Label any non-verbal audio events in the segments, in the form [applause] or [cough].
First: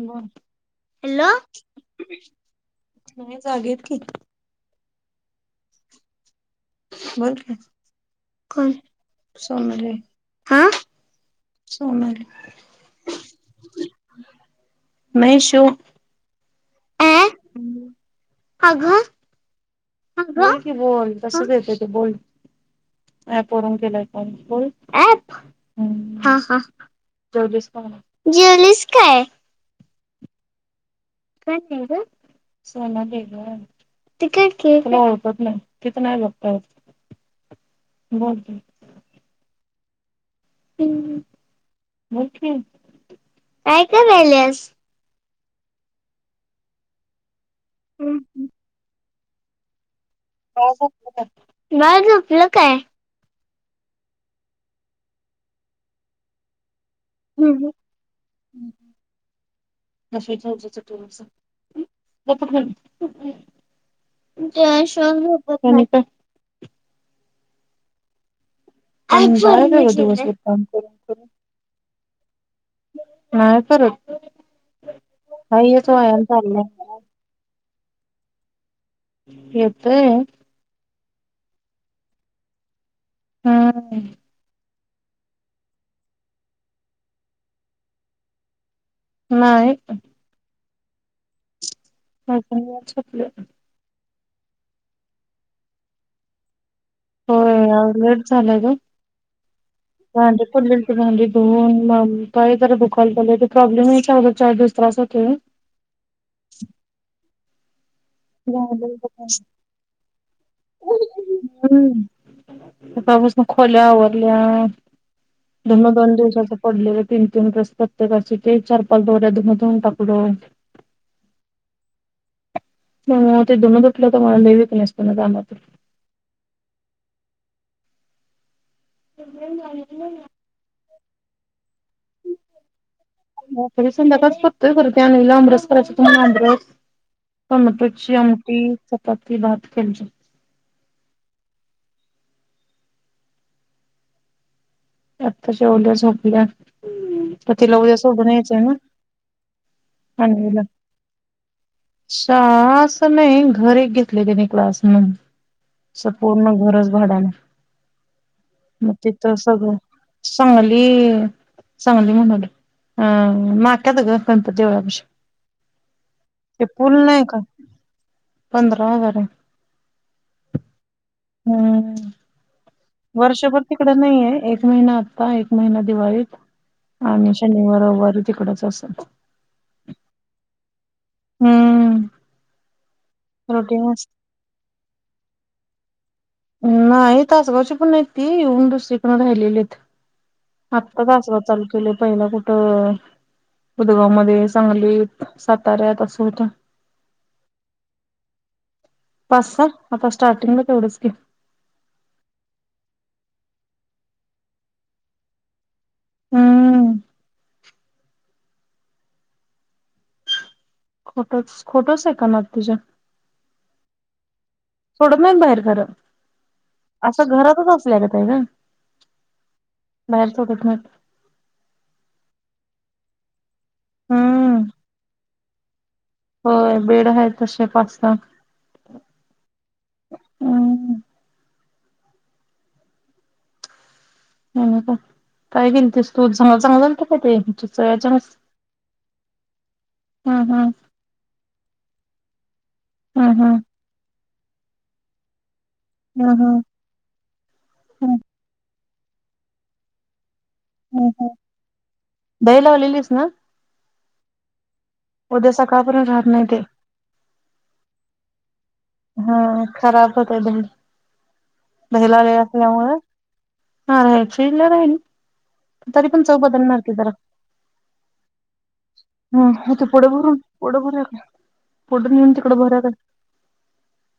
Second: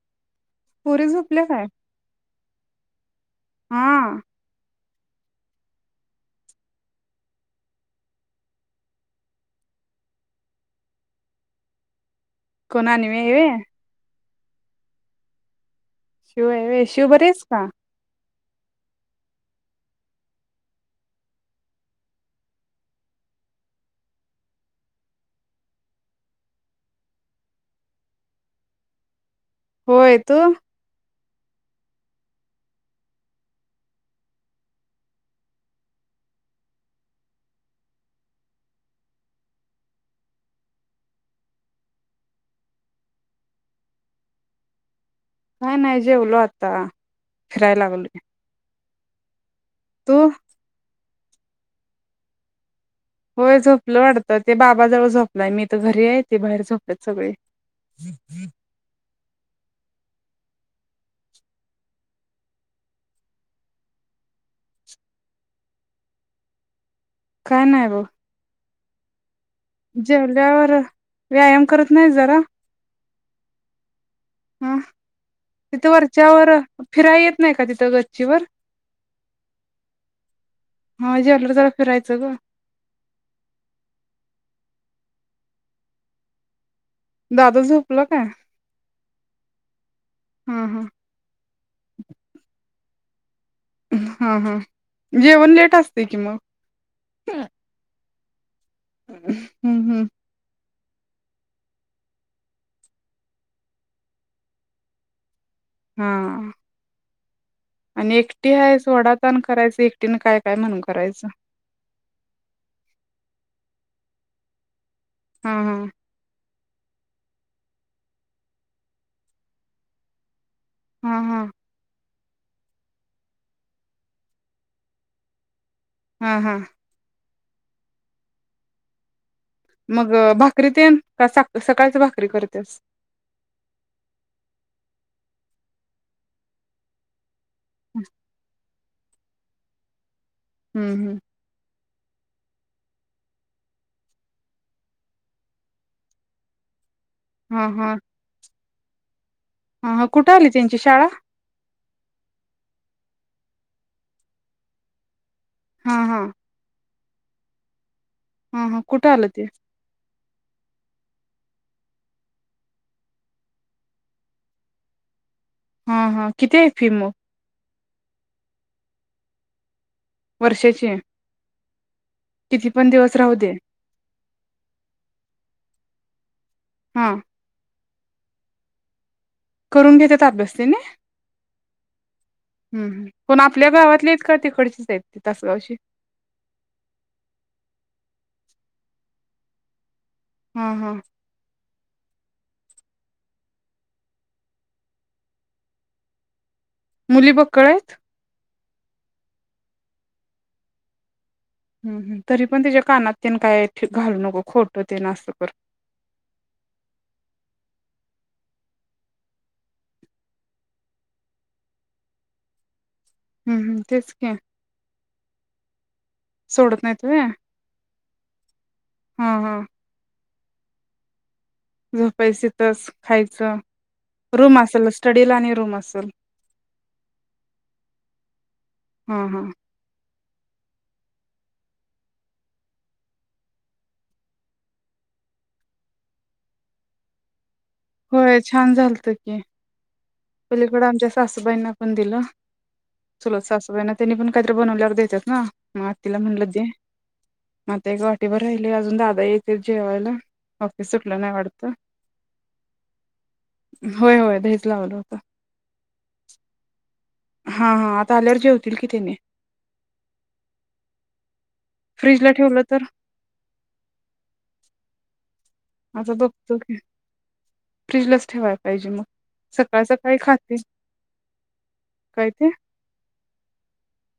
बोल पोरी हॅलो झोपल्या काय? नाही जागे आहेत की. हा बोल की कोण सोनाली हाय सोनाली कोण अन्वी हाय होय? मेशो शिव आहे होय शिव बरी हाइस का? अगं बोल की बोल तसंच येतंय ते बोल. ऍप वरून केलाय फोन बोल ऍप हम्म हां हां जेवलीस काय म्हणावं. जेवलीस काय? हो येतो. काय ते ग? सोनाली आहे गं? ती कुठली? तुला ओळखत नाही. तिथ नाही ओळखत. बोल की काय करायल्यास? का नाही जेवलो आता. फिराय लागलोय. तू? [unintelligible] बाळ झोपल काय? होय झोपलं वाटतं ते बाबा जवळ झोपलाय मी तर घरी आहे ते बाहेर झोप हम्म हम्म जय [unintelligible] काय नाय बघ. आणि मला काय होतय दिवसभर काम जेवल्यावर करून करून व्यायाम करत नाही जरा नाय सरत हां तिथं व्हायाला वरच्यावर चाललंय फिराय येत नाही का तिथ? तो गच्चीवर येतय हा जेवल्यावर जरा फिरायचं ग हम् [unintelligible] दादा झोपला काय? नाही हा हा [unintelligible] हा हा जेवन लेट असतय कि मग होय आज लेट झालंय ग हं भांडी पडलेली भांडी धुऊन मग पाय जरा दुखायलाते प्रॉब्लेमय आग चार दिवस त्रास होतोय न हां आणि एकटी आहेस हम्म ओढाताण करायच एकटीने काय काय म्हणून करायचं सकाळपासून खोल्या आवरल्या. हा हा दोन ब्लाऊज दोन दिवसात पडलेले तीन तीन ड्रेस प्रत्येकाची ते चार पाच दोऱ्या धुणं धुवून टाकलो. हा हा ह ते धून धुतल्यावर तर मला लय विकनेसपणा जाणवतोय हा हा मग भाकरी तेण [unintelligible] भाकरी संध्याकाळच करतोय ते अआंबरास करायच [unintelligible] आंबरस टोमॅटोची आमटी चपाती भात केली हम्म हम्म आता जेवल्या झोपल्या. ह् तर हा तिला हा ऊद्या सोडून यायचय ना? हा हा कुठे आली आणवीला. त्यांची शाळा? शाळा अस नाही घर एक घेतले त्यांनी क्लास म्हणून. हा अस हा पूर्ण घरच भाड्यानी हा हा म कुठं आलं तिथंच ते सगळं सांगली सांगली म्हणाली अं नाक्यात ग गणपती देवळापशी हा हा किती आहे फी मग? पंधरा हजारय वर्षाचे हम्म! राहू दे वर्षभर तिकड नाहीये एक महिना आत्ता एक महिना दिवाळीत हा आणि शनीवार रववा तिकडच असन करून घेतेत अभ्यासतेने? हम्म! हम् हम्! पण आपल्या रोटीन असत गावातलेत हेत का ते तिकडचीच आहेतेत ते तासगावशी? नाही तासगावची पण नाही ती येऊन दुसरीकडं राहिलेलीत हा हा आत्ता तासगावात चाललो तुला पहिला कुठं उुदगाव मध्ये, सांगलीत, साताऱ्यात असं होतं! मुली बकळयत? पाच सा आता स्टार्टिंगला तेवढंच की, हम हम! तरी पण तीच्या कानात तेन काय घालू नको खोट तेन अस कर. हम्म! खोटोच खोटोस हाय कानात तिच्या ह्म तेच की. सोडत नाही बाहेर खर सोडत नाहीत व्हय असं घरातच असल्या गताय गं हा हा बाहेर चोटतमत झोपैसे तस खायचं रूम हम्म अस असल स्टडीला आ रूम असल होय बेड आहे तसे पा सा हा हा हो का काय दिलतीस तु चांगल चांगला झालत काय ते? सोयाच्या मस् होय छान झालत की! हम्म हम्म पलीकडं आमच्या सासूबाईंना पण हॅलो! हम्म चल हम्म सासूबाईना त्यांनी पण काईतर बनवल्यावर देत्यात ना. म आतीला हम्म म्हणलं हम्म दे म आता एक हम्म वाटीवरर राहिलय जून दादा यायचेत जेवायला ऑफिस सुटलं ह! नाही वाटतं दही लावलिलीस ना? होय होय दहीच लावल. उद्या सकाळ पर्यंत राहत नाही ते तल्यावर जेव हा खराब होतय [unintelligible] [unintelligible] फ्रीजला ठेवलं तर असल्यामुळे हा राहील [unintelligible] राहील तरी आता पण चव बघतो बदलणार की जरा. फ्रीजलाच ठेवायला पाहिजे मग हम् सकाळ ते पुढं सकाळी भरून खातील पुढं भरुया का? पुढं काय न्हेऊन ते तिकड भर का?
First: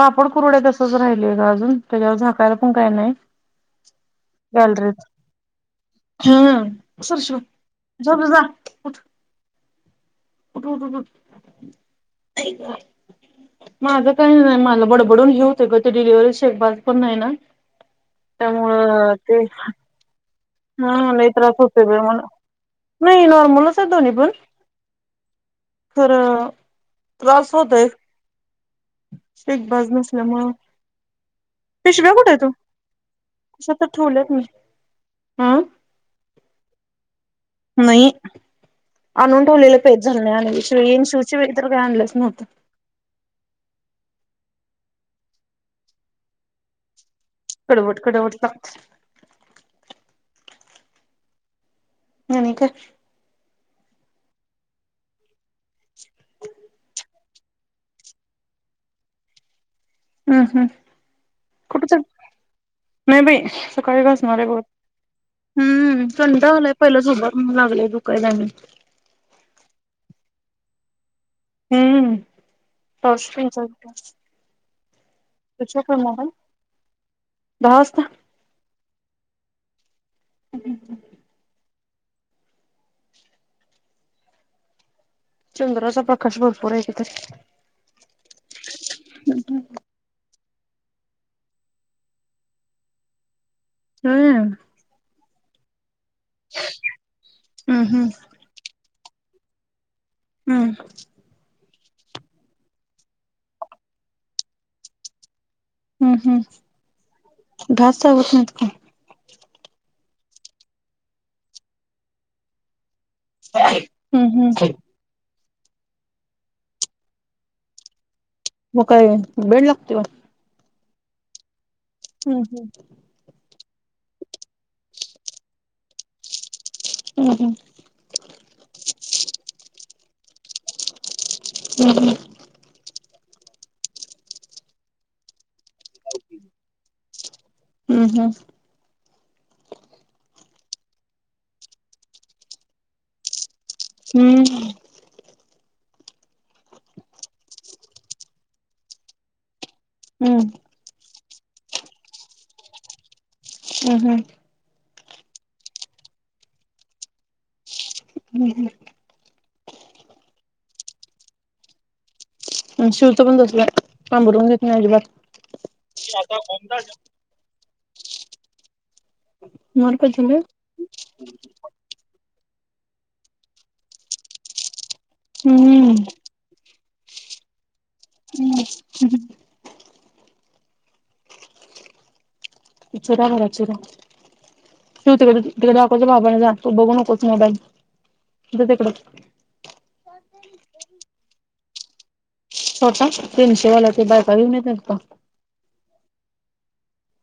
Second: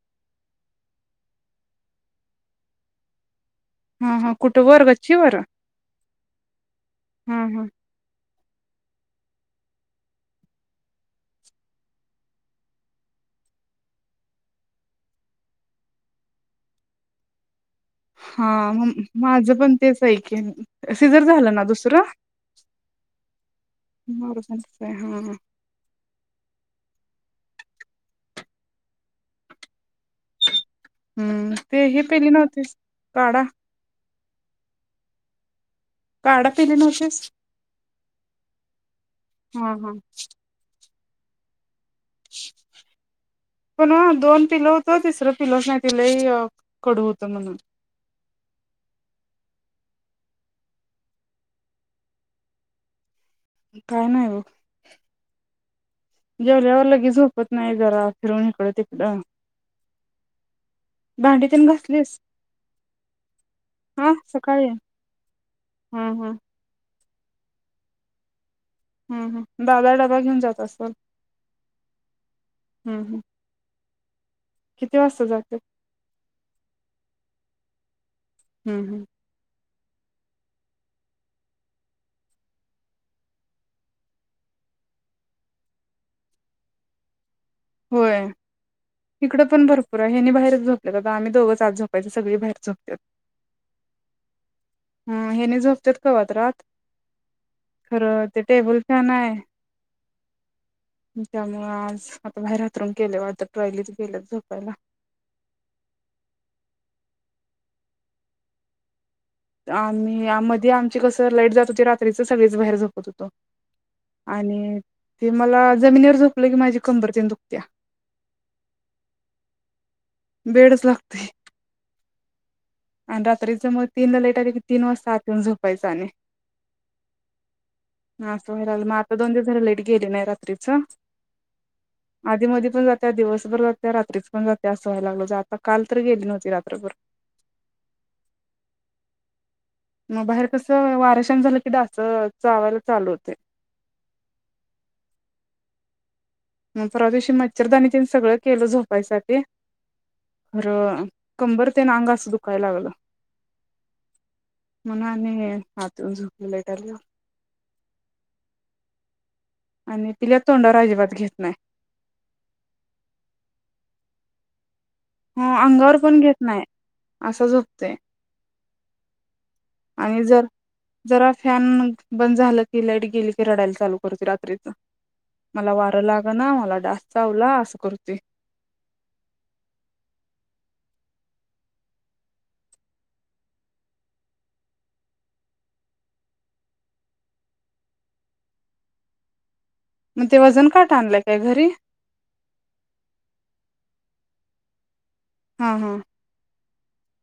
पापड कुरूड्या तसंच राहिलय ग अजून त्याच्यावर झाकायला पण काय नाय हा हा कुठं वर गॅलरीत गच्चीवर हूं फरशी वर हा हा झोप जा जा उठ उठ उठ उठ माझ काही नाही मला बडबडून हे होतय ग ते डिलिव्हरी शेक भाज पण नाही ना हा म माझं पण तेच हाय की, सिजर नालय त्रास झालं ना होतोय बाई दुसरं मला नाही नॉर्मलच आहे दोन्हीं पण आहे हा खरं त्रास होतय? शेक भाज नसल्यामुळ हूं ते हे पिली नव्हतीस काढा हा काडा पिली नव्हतीस? नई आणून हा ठेवलेलं हा प्यायच झालं नाही आणि शिवाय [unintelligible] अग आणलंच नव्हतं. पिल होत तिसरं पिल नाही ते लई कडू होत कडवट कडवट लागतय आणि काय? काय नाही ओ जेवल्यावर लगेच झोपत नाही जरा फिरून इकडं तिकडं हूं हूं भांडी तेन कुठ चाली घासलीस नाही बाई सकाळी हा घासणार आहे बर सकाळी हूं हम्म हम्म कंटाळा आलाय पहिलाच [unintelligible] लागलेय दुखायला बी हूं हूं दादा डबा घेऊन जात असाल हूं हूं कॉसूम सारखा किती वाजता जातत्यात दहा वाजता हूं हूं [inaudible] चंद्राचा प्रकाश भरपूर आहे तिथे होय इकड पण भरपूर आहे हेनी बाहेर झोपल्या का काय, आम्ही दोघंच आत झोपायच सगळी बाहेर झोपत्यात. हां हा हेनी झोपत्यात कवा तर राहत हम्म हम्म खरं ते टेबल त्यो नाय हम्म त्यामुळे आज आता बाहेर हातरून केलंय वाटत. ट्रॉलीच गेल्यात झोपायला. हम्म हम्म डास चावत नाहीत का? आमी आम मधी आमची कस लाईट जात होती रात्रीच सगळेच बाहेर झोपत होतो. हम्म हम्म आणि ते मला जमिनीवर झोपलं की माझी कंबर तेन दुकतीया. म काय बेड लागतय वाटत. बेडच लागतोय हम्म हम्म त्याच्यामुळं तीन लाईट आले की तीन वाजता आत जाऊन झोपायच आणि हम्म हम्म मग असं व्हाय लागलं म अता दोन दिवस झालं लाईट गेली. गेले नाही रात्रीच आधी मधी पण जा त्या दिवसभर जातीया. रात्रीच पण जातीयास. पायाला लागल जा आता काल तर गेली नव्हती रात्रभर हम्म हम्म मग बाहेर कसं वार शान झालं की डास चावायला चालू होतय. हम्म मग परवा दिवशी मच्छरदानी तेन सगळं केलं झोपायसाठी. हम्म खर कंबर ते अग असं दुखायला लागलं. हम्म हम् म्हणून आणि आत येऊन झोपलो लाईट आली हम्म आणि पिल्या तोंडावर अजिबात घेत नाय. आमचा शिव पण तसल हाय पांघरून घेत नाही अजिबात. ह अंगावर पण घेत नाय असाच झोप तय मला काय आणि झालंय जर जरा फॅन मंग बंद झालं ती लाईट गेली की रडायला चालू करते रात्रीच. मला हम्म वारं लाग ना मला डास चावला असं करू हम्म हम् चुरा भराय चुरा. तू अकोच्या बाबाने जा तू बघू नकोस मोबाईल जा तिकडच. मग ते वजन काटा आणलाय. त्या घरी छोटा तीनशेवाला ते बायका घेऊन येत नाहीत काय? ह ह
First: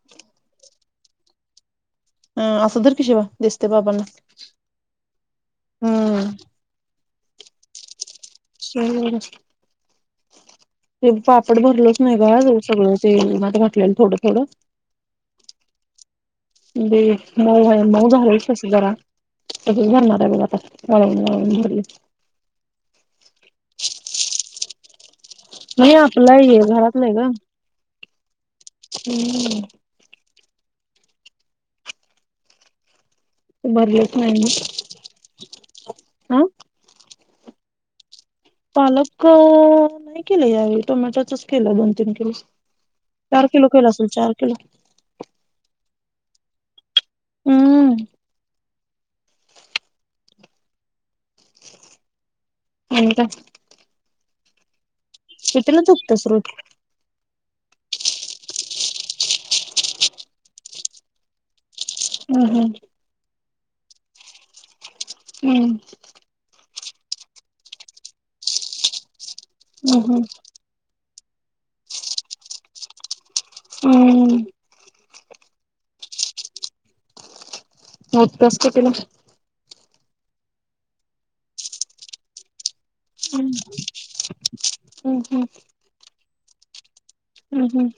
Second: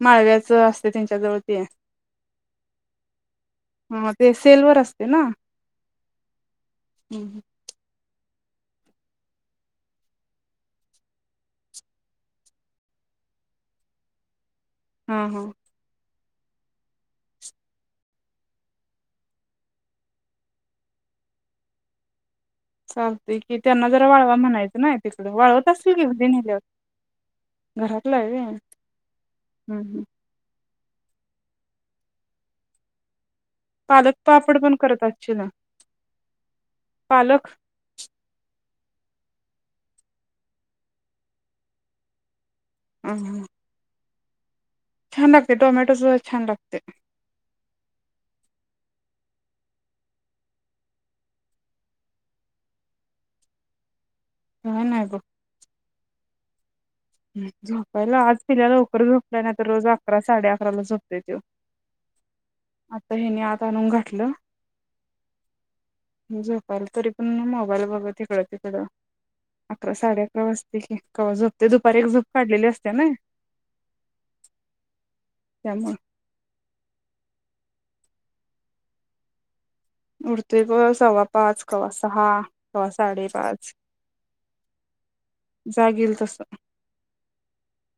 माळव्याच असतय त्यांच्या जवळ ते हाय. हय असं धर की शिवा दिसतय बाबांना ते सेलवर असते हय हम हम्म ते पापड भरलोच नाही ग आज सगळं ते उन्हात घातलेलं थोडं थोडं. हा हा दे मऊ हाय मऊ झालच तस जरा तसच भरणार आहे बघ आता वाळवून वळवून भरली चालतय की त्यांना जरा वाळवा म्हणायच नाय ते वाळवत असतील नाही की घरी आपलं आहे नेल्यावर घरातलं आहे ग घरातल आहे व्हय ते हम् पालक भरलेच नाही पापड मग पण करत असशील ना हा पालक पालक नाही केल यावेळी टोमॅटोचच केल दोन तीन किलो हा हा. चार किलो केलं असल. चार किलो छान लागतय टोमॅटो साॅस छान लागतय हम्म [inaudible] आणि काय काय नाय किती ला झोपण्यास रोज झोपायला आज तिला लवकर झोपल्या ना तर रोज अकरा साडेअकराला झोपतोय तो हम्म आता हे हेनी ताणून घातल. [inaudible] हम्म पण तरी पण मी मोबाईल बघत इकड तिकड अकरा साडे हम्म अकरा वाजते की कवा झोपतय दुप दुपारी एक झोप काढलेली असते ना हम्म [inaudible] त्यामुळे टूथपेस्ट कितीला? उठतोय बघा सव्वा पाच कवा सहा पाच-साडेपाच हम्म जाग येईल तस हम्म हम्म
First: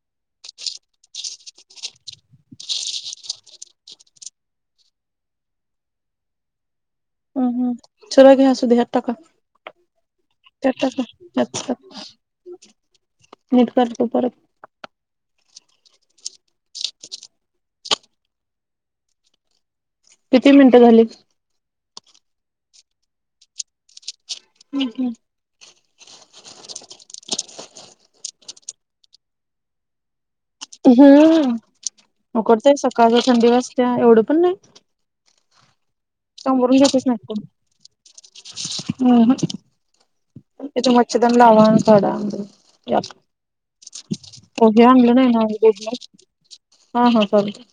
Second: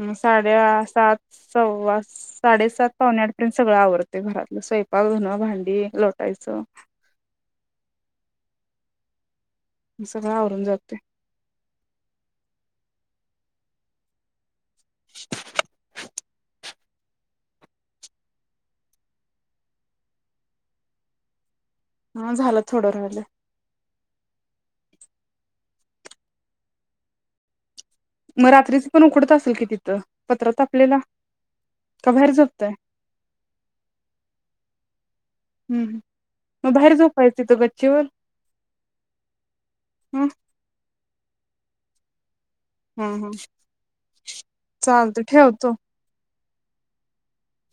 हम साडे सात सव्वा साडेसात पावणे आठ पर्यंत सगळ आवरते घरातल स्वयंपाक धुणं भांडी लोटायच हं हं सगळ घ्या असुदे ह्यात टाका सगळं [inaudible] आवरून त्यात जाते टाका नीट कर तो परत किती मिनिटं झालीत. हा झाल थोड राहिलय हम्म हम्म म रात्रीच पण उकडत असल की तिथ. हम्म झोपताय उकडतय सकाळच थंडी वाजतीया एवढ पण नाई हम्म मग समोरून बाहेर घेतच नाही झोपायच कोण तिथं गच्चीवर हं मच्छर ह तिथं मच्छरदाणी लावा [inaudible] ह ह ओ हे आणलं चालत नाही ना ठेवतो [unintelligible] हा हा चालतंय